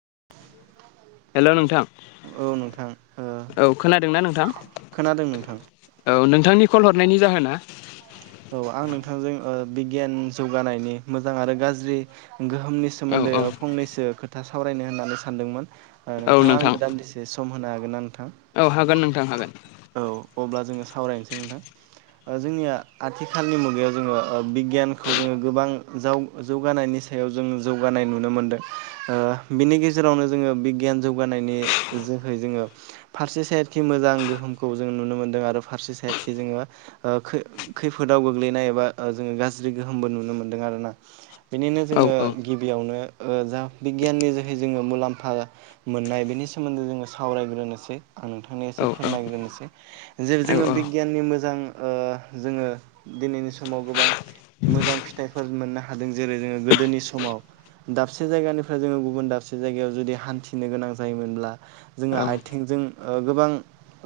[unintelligible] Hello! नोंथां औ नोंथां ओ औ खोनादोंना नोंथां? खोनादों नोंथां औ नोंथांनि कल हरनायनि जाहोना? औ आं नोंथांजों ओ बिगियान जौगानायनि मोजां आरो गाज्रि। गोहोमनि औ सोमोन्दै औ फंनैसो खोथा सावरायनो होननानै सानदोंमोन। औ नोंथाङा नोंथां आंनो दान्दिसे सम होनो हागोन नों? औ हागोन नोंथां हागोन। औ अब्ला जोङो सावरायनोसै नोंथां? ओ जोंनिया आथिखालनि मुगायाव जोङो ओ बिगियानखौ जोङो गोबां जाव जौगानायनि। सायाव जों जौगानाय नुनो मोनदों ओ बिनि गेजेरावनो जोङो बिगियान जौगानायनि। जोहै जोङो फारसे सायदखि मोजां गोहोम खौ जों नुनो मोनदों आरो फारसे साइदखि जोङो ओ खै खैफोदाव गोग्लैनाय एबा जोङो गास ज्रि गोहोमबो नुनो मोन्दों आरोना बेनिनो औ जोङो गिबियावनो ओ जा बिगियाननि जोहै जोङो मुलाम्फा मोननाय बेनि सोमोन्दै जोङो सावरायग्रोनोसै। आं नोंथांनो औ एसे औ फोरमायग्रोनि सै जेरै औ जोङो बिगियाननि मोजां ओ जोङो दिनैनि समाव गोबां मोजां फिथाइफोर मोननो हादों जेरै जोङो गोदोनि समाव दाबसे जायगानिफ्राय जोङो गुबुन दाबसे जायगायाव जुदि हान्थिनो गोनां जायोमोनब्ला जोङो औ आथिं जों ओ गोबां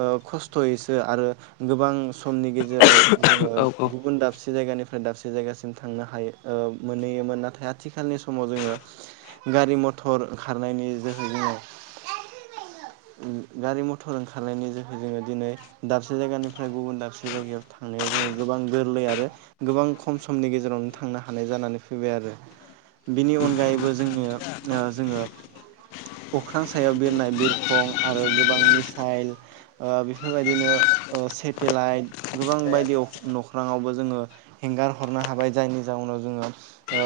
ओ खस्थ'यैसो आरो गोबां समनि गेजेराव जोङो औ गुबुन दाबसे जायगानिफ्राय दाबसे जायगासिम थांनो हायो ओ मोनहैयोमोन नाथाय आथिखालनि समाव जोङो गारि मथर खारनायनि जोहैनो उम गारि मथर ओंखारनायनि जो है जोङो दिनै दाबसे जायगानिफ्राय गुबुन दाबसे जायगायाव थांनायाव जोङो गोबां गोरलै आरो गोबां खम समनि गेजेरावनो थांनो हानाय जानानै फैबाय आरो बिनि अनगायैबो जोंनो ओ जोङो अख्रां सायाव बिरनाय बिरखं आरो गोबां मिसाइल ओ बेफोरबायदिनो ओ सेटेलाइट गोबां बायदि अ नख्रङावबो जोङो हें गारहरनो हाबाय जायनि जाउनाव जोङो ओ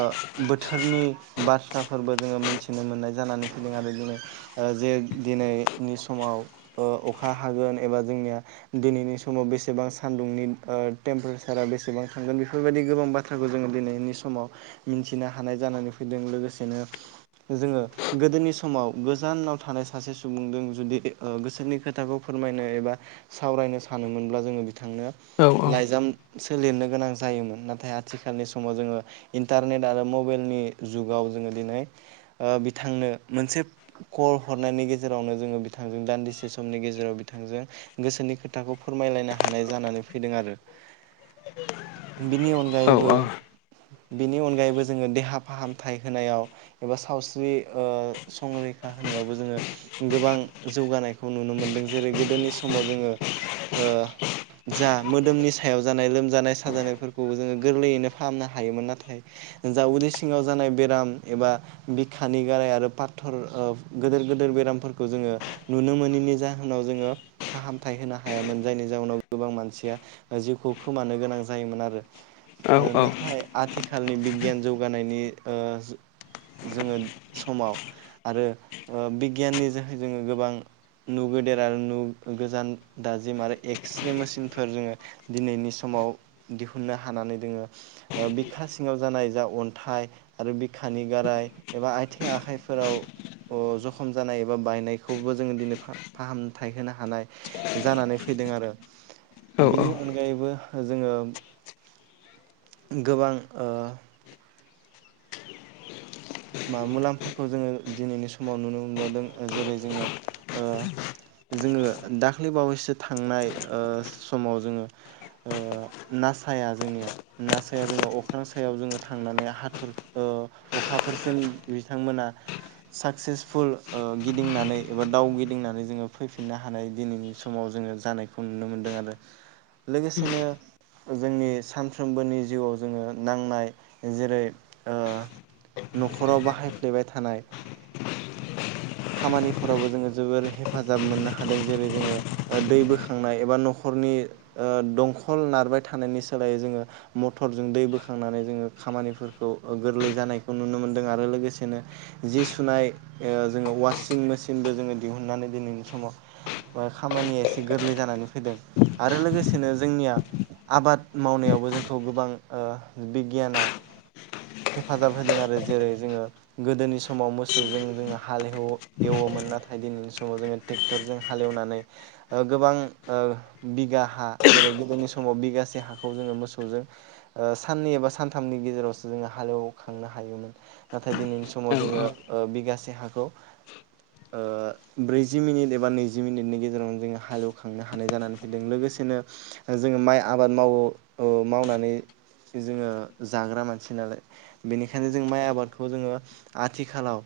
बोथोरनि बाथ्राफोरबो जोङो मिनथि नो मोननाय जानानै फैदों आरो दिनै ओ जे दिनैनि समाव ओ अखा हागोन एबा जोंनिया दिनैनि समाव बेसेबां सान्दुंनि ओ टेम्प्रेसारा बेसेबां थांगोन बेफोरबायदि गोबां बाथ्राखौ जोङो दिनैनि समाव मिथिनो हानाय जानानै फैदों लोगोसेनो जोङो गोदोनि समाव गोजानाव थानाय सासे सुबुंजों जुदि ओ गोसोनि खो थाखौ फोरमायनो एबा सावरायनो सानोमोनब्ला जोङो बिथांनो लाइजाम सो लिरनो गोनां जायोमोन नाथाय आथिखालनि समाव जोङो इन्टारनेट आरो मबाइलनि जुगाव जोङो दिनै ओ बिथांनो मोनसे कल हरनायनि गेजेरावनो जोङो बिथांजों दान्दिसे समनि गेजेराव बिथांजों गोसोनि खोथाखौ फोरमायलायनो हानाय जानानै फैदों आरो बिनि अनगायैबो औ बिनि अनगायैबो जोङो देहा फाहामथाय होनायाव एबा सावस्रि ओ संरै रैखा होनायावबो जोङो गोबां जौगानाय खौ नुनो मोनदों जेरै गोदोनि समाव जोङो ओ जा मोदोमनि सायाव जानाय लोमजानाय साजानायफोरखौबो जोङो गोरलैयैनो फाहामनो हायोमोन नाथाय जा उदै सिङाव जानाय बेराम एबा बिखानि गाराय आरो पाथर ओ गोदोर गोदोर बेरामफोरखौ जोङो नुनो मो निनि जाहोनाव जोङो फाहामथाय होनो हायामोन जायनि जाहोनाव गोबां मानसिया जिउखौ खोमानो गोनां जायोमोन आरो ओ नाथाय आथि खालनि बिगियान जौगानायनि ओ जोङो समाव आरो ओ बिगियाननि जोहै जोङो गोबां नुगेदेर आरो नु गोजान दाजिम आरो एक्स्रे मेसिनफोर जोङो दिनैनि समाव दिहुननो हानानै दोङो ओ बिखा सिङाव जानाय जा अन्थाइ आरो बिखा नि गाराय एबा आथिं आखाइफोराव ओ जखम जानाय एबा बायनायखौबो जोङो दिनै फा-फाहामथाय होनो हानाय जानानै फैदों आरो बेनि अनगायैबो जोङो गोबां ओ मा मुलाम्फाखौ जोङो दिनैनि समाव नुनो मोनबावदों जेरै जोङो ओ जोङो दाख्लै बावैसो थांनाय ओ समाव जोङो ओ नासाया जोंनिया नासाया जोङो अख्रां सायाव जोङो थांनानै हाथर ओ ओ अखाफोरसिम बिथांमोना साक्सेसफुल ओ गिदिंनानै एबा दावगिदिंनानै जोङो फैफिननो हानाय दिनैनि समाव जो जोङो जानायखौ नुनो मोन्दों आरो लोगोसेनो जोंनि सानफ्रोमबोनि जिउआव जोङो नांनाय जेरै न'खराव बाहायफ्लेबाय थानाय खामानिफोरावबो जोङो जोबोर हेफाजाब मोननो हादों जेरै जोङो दै बोखांनाय एबा न'खर नरनि दंखल नारबाय थानायनि सोलायै जोङो मटरजों दै बोखांनानै जोङो खामानिफोरखौ गोरलै जानायखौ नुनो मोनदों आरो लोगोसेनो जि सुनाय जोङो वासिं मेसिनबो जोङो दिहुननानै दिनैनि समाव खामानिया एसे गोरलै जानानै फैदों आरो लोगोसेनो जोंनिया आबाद मावनायाव बेयावबो जोंखौ गोबां बिगियाना हेफाजाब होदों आरो जेरै जोङो गोदोनि समाव मोसौजों जोङो हाल एव एवोमोन नाथाय दिनैनि समाव जोङो ट्रेक्टरजों हालेवनानै गोबां बिगा हा जेरै गोदोनि समाव बिगासे हाखौ जोङो मोसौजों साननै एबा सानथामनि गेजेराव जोङो हालेवखांनो हायोमोन नाथाय दिनैनि समाव जोङो बिगासे हाखौ ब्रैजि मिनिट एबा नैजि मिनिटनि गेजेरावनो जोङो हालेवखांनो हानाय जानानै फैदों लोगोसे बिदिनो जोङो माइ आबाद मावो मावनानै जोङो जाग्रा मानसि नालाय बेनिखायनो जों माइ आबादखौ जोङो आथिखालाव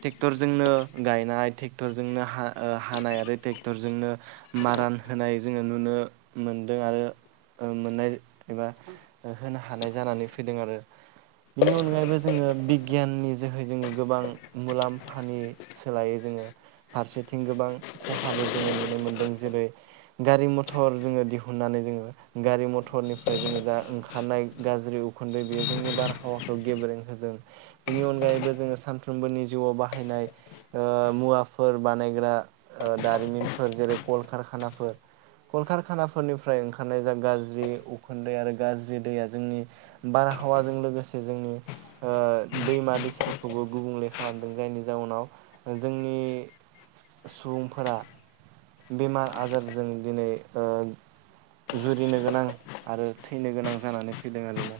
ट्रेक्टरजोंनो गायनाय ट्रेक्टरजोंनो हानाय आरो ट्रेक्टरजोंनो आरान होनाय जोङो नुनो मोनदों आरो मोननाय एबा होनो हानाय जानानै फैदों आरो। बिनि अनगायैबो जोङो बिगियाननि जोहै जोङो गोबां मुलाम्फानि सोलायो जोङो फारसेथिं गोबां खहाबो जोङो नुनो मोनदों जेरै गारि मथर जोङो दिहुननानै जोङो गारि मथरनिफ्राय जोङो जा ओंखारनाय गाज्रि उखुन्दै बेयो जोंनि बारहावाखौ गेब्रें होदों बिनि अनगायैबो जोङो सानफ्रोमबोनि जिउआव बाहायनाय मुवाफोर बानायग्रा दारिमिनफोर जेरै कलकारखानाफोर कलकारखानाफोरनिफ्राय ओंखारनाय जा गाज्रि उखुन्दै आरो गाज्रि दैया जोंनि बारा आबहावाजों लोगोसे जोंनि ओ दैमा दैसाफोरखौबो गुबुंले खालामदों जायनि जाउनाव जोंनि सुबुंफोरा बेमार आजारजों दिनै जुरिनो गोनां आरो थैनो गोनां जानानै फैदों आरोना।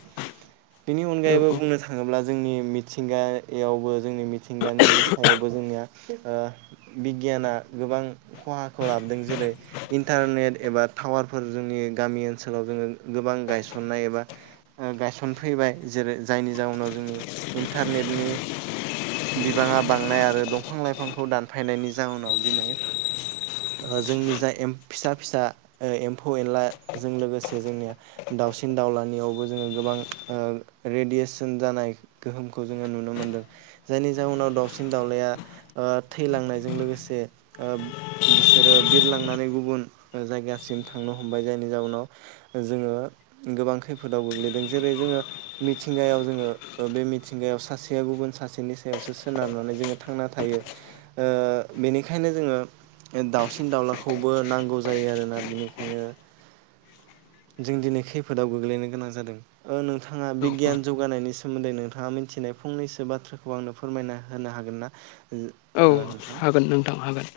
बेनि अनगायैबो औ बुंनो थाङोब्ला जोंनि मिथिंगायावबो जोंनि मिथिंगानि सायावबो जोंनिया बिगियाना गोबां खहाखौ लाबोदों जेरै इन्टारनेट एबा टावारफोर जोंनि गामि ओनसोलाव जोङो गोबां गायसननाय एबा गायस फैबाय जेरै जायनि जाउनाव जोंनि इन्टारनेटनि बिबाङा बांनाय आरो दंफां लाइफांखौ दानफायनायनि जाउनाव दिनै जोंनि जा फिसा फिसा एम्फौ एनलाजों लोगोसे जोंनिया दाउसिन दाउलानियावबो जोङो गोबां रेडियेसन जानाय गोहोमखौ जोङो नुनो मोनदों जायनि जाउनाव दावउसिन दाउलाया थैलांनायजों लोगोसे बिसोरो बिरलांनानै गुबुन जायगासिम थांनो हमबाय जायनि जाउनाव जोङो गोबां खैफोदाव गोग्लैदों जेरै जोङो मिथिंगायाव जोङो बे मिथिंगायाव सासेया गुबुन सासेनि सायावसो सोनारनानै जोङो थांना थायो बेनिखायनो जोङो दाउसिन दाउलाखौबो नांगौ जायो आरोना बिनिखायनो जों दिनै खैफोदाव गोग्लैनो गोनां जादों नोंथाङा औ बिगियान जौगानायनि सायाव सोमोन्दै नोंथाङा मिथिनाय फंनैसो बाथ्राखौ आंनो फोरमायना होनो हागोन ना? औ ओ नोंथां हागोन नोंथां हागोन।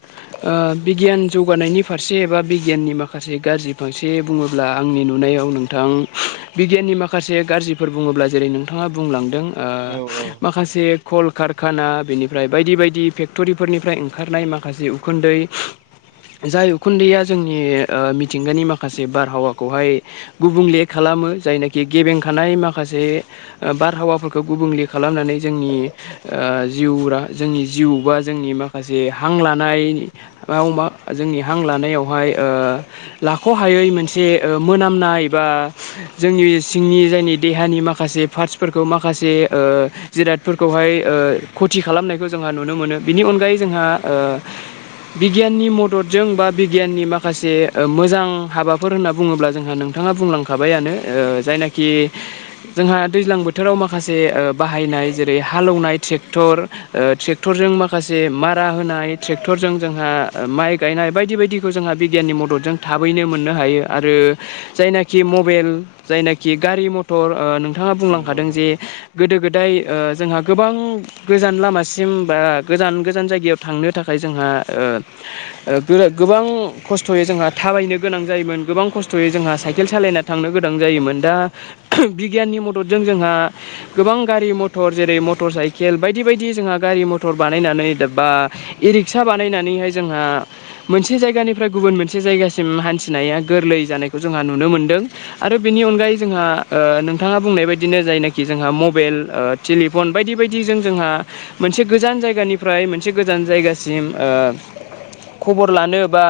बिगियान जौगानायनि फारसे एबा बिगियाननि माखासे गाज्रि फारसे बुङोब्ला आंनि नुनायाव नोंथाङा आं बिगियाननि माखासे गाज्रिफोर बुङोब्ला जेरै नोंथाङा बुंलांदों ओ औ औ माखासे कल कारखाना बेनिफ्राय बायदि बायदि फेक्ट'रिफोरनिफ्राय ओंखारनाय माखासे उखुन्दै जाय उखुन्दैया जोंनि ओ मिथिंगानि माखासे बारहावाखौहाय गुबुंले खालाम मो जायनोखि गेबेंखानाय माखासे ओ बारहावाफोरखौ गुबुंले खालामनानै जोंनि ओ जिउरा जोंनि जिउ बा जोंनि माखासे हां लानायाव मा जोंनि हां लानायावहाय ओ ओ लाख'हायै मोनसे ओ मोनामनाय बा जोंनि सिंनि जायनि देहानि माखासे पार्टसफोरखौ माखासे ओ जिरादफोरखौहाय ओ खथि खालामनायखौ जोंहा नुनो मोनो बिनि अनगायै जोंहा ओ बिगियाननि मददजों बा बिगियाननि माखासे ओ मोजां हाबाफोर होनना बुङोब्ला जोंहा नों थाङा बुंलांखाबायानो ओ जायनाखि जोंहा दैज्लां बोथोराव माखासे ओ बाहाय नाय जेरै- हालेवनाय ट्रेक्टर ओ ट्रेक्टरजों माखासे मारा होनाय ट्रेक्टरजों जोंहा माइ गायनाय बायदि बायदिखौ जोंहा बिगियाननि मददजों थाबैनो मोननो हायो आरो जायनाखि मबेल जायनाखि गारि मथर ओ नोंथाङा नंगौ बुंलांखादों जे नंगौ गोदो गोदाय ओ जोंहा गोबां गोजान लामासि सिम बा गोजान गोजान जायगायाव थांनो थाखाय जोंहा ओ ओ गो-गोबां खस्थ'यै जोंहा थाबायनो गोनां जायोमोन गोबां खस्थ'यै जोंहा साइकेल सालायना थांनो गोनां जायोमोन दा बिगियाननि मददजों जोंहा गोबां गारि मथर जेरै- मटर साइकेल बायदि बायदि जोंहा गारि मथर बानायनानै बा इ-रिक्सा बानायनानैहाय जोंहा मोनसे जायगानिफ्राय गुबुन गुबुन मोनसे जायगासिम हान्थिनाया गोरलै जानायखौ जोंहा नुनो मोनदों आरो बेनि अनगायै जोंहा ओ ओ नोंथाङा बुंनाय बायदिनो जायनाखि जोंहा मबेल ओ टेलिफन बायदि बायदिजों जोंहा मोनसे गोजान जायगानिफ्राय मोनसे गोजान जायगासिम ओ खबर लानो बा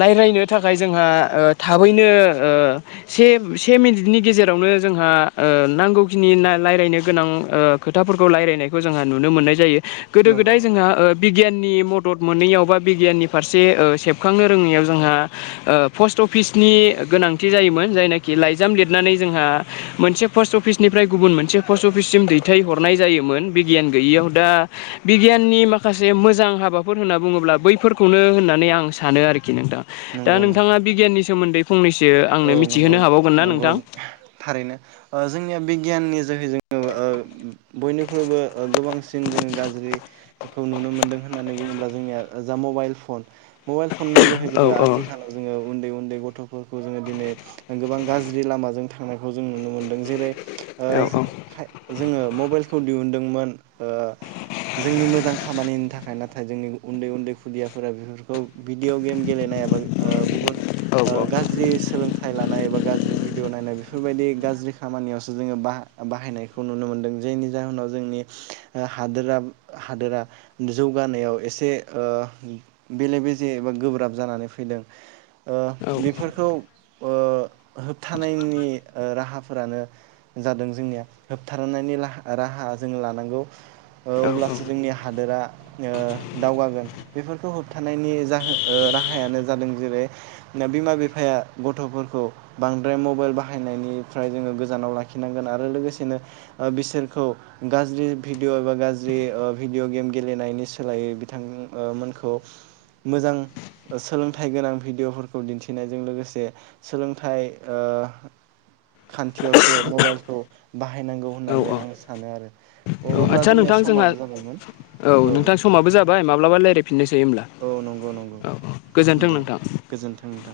लायरायनो थाखाय जोंहा ओ थाबैनो ओ से से मिनिटनि गेजेरावनो जोंहा ओ नांगौखिनि ना लायरायनो गोनां ओ खोथाफोरखौ लायरायनाय खौ जोंहा नुनो मोननाय जायो गोदो नंगौ गोदाय नंगौ जोंहा ओ बिगियान नि मदद मोनैयाव बा बिगियाननि फारसे ओ सेबखांनो रोङैयाव जोंहा ओ पस्ट अफिस नि गोनांथि जायोमोन जायनाखि लाइजाम लिरनानै जोंहा मोनसे पस्ट अफिसनिफ्राय गुबुन मोनसे पस्ट अफिससिम दैथायहरनाय जायोमोन। बिगियान गैयियाव दा बिगियाननि माखासे मोजां हाबाफोर होनना बुङोब्ला बैफोरखौनो होननानै आं सानो आरोखि नोंथां दा नंगौ नोंथाङा नंगौ बिगियाननि सोमोन्दै फंनैसो ओ औ आंनो नंगौ मिथिहोनो हाबावगोन ना नोंथां? नंगौ थारैनो ओ जोंनिया बिगियाननि जोहै जों [unintelligible] बयनिख्रुइबो ओ गोबांसिन जोङो गाज्रि खौ नुनो मोनदों होननानै बुङोब्ला जोंनिया ओ जा मबाइल फन मबाइल फननि जोहै औ जोङो औ आथिखालाव जोङो उन्दै उन्दै उन्दै गथ'फोरखौ जोङो दिनै गोबां गाज्रि लामाजों थांनायखौ जों नुनो मोनदों जेरै- ओ औ खाय जोङो मबाइलखौ दिहुनदोंमोन ओ जोंनि मोजां खामानिनि थाखाय नाथाय जोंनि उन्दै उन्दै खुदियाफोरा बेफोरखौ भिडिअ' गेम गेलेनाय एबा ओ गुबुन औ ओ गाज्रि सोलोंथाइ लानाय एबा गाज्रि भिडिअ नायनाय बेफोरबायदि गाज ज्रि खामानियावसो जोङो बा-बाहायनायखौ नुनो मोन्दों। जायनि जाहोनाव जोंनि हादोरा हादोरा जौगानायाव एसे ओ बेले बेजे एबा गोब्राब जानानै फैदों ओ औ बेफोरखौ ओ होबथानायनि ओ राहाफोरानो जादों जोंनिया होबथानायनि लाहा राहा जोङो लानांगौ ओ अब्लासो जोंनि हादोरा ओ दावगागोन बे बेफोरखौ होबथानायनि जाहोन ओ राहायानो जादों जेरै- बिमा बिफाया गथ'फोरखौ बांद्राय मबाइल बाहायनायनिफ्राय जोङो गोजानाव लाखिनांगोन आरो लोगोसेनो ओ बिसोर खौ गाज्रि भिडिअ' एबा गाज्रि ओ भिडिअ' गेम गेलेनायनि सोलायै बिथां ओ मोन खौ मोजां ओ सोलोंथाइ गोनां भिडिय'फोरखौ दिन्थिनायजों लोगोसे सोलोंथाइ ओ खान्थियावसो मबाइलखौ बाहायनांगौ औ होननानै औ आं सानो आरो। औ अब्ला आदसा जोंनिया नोंथां जोंहा समाबो जाबायमोन औ नोंथां समाबो जाबाय माब्लाबा रायलायफिननोसै। औ नंगौ नंगौ औ गोजोन्थों दे नोंथां गोजोन्थों नोंथां।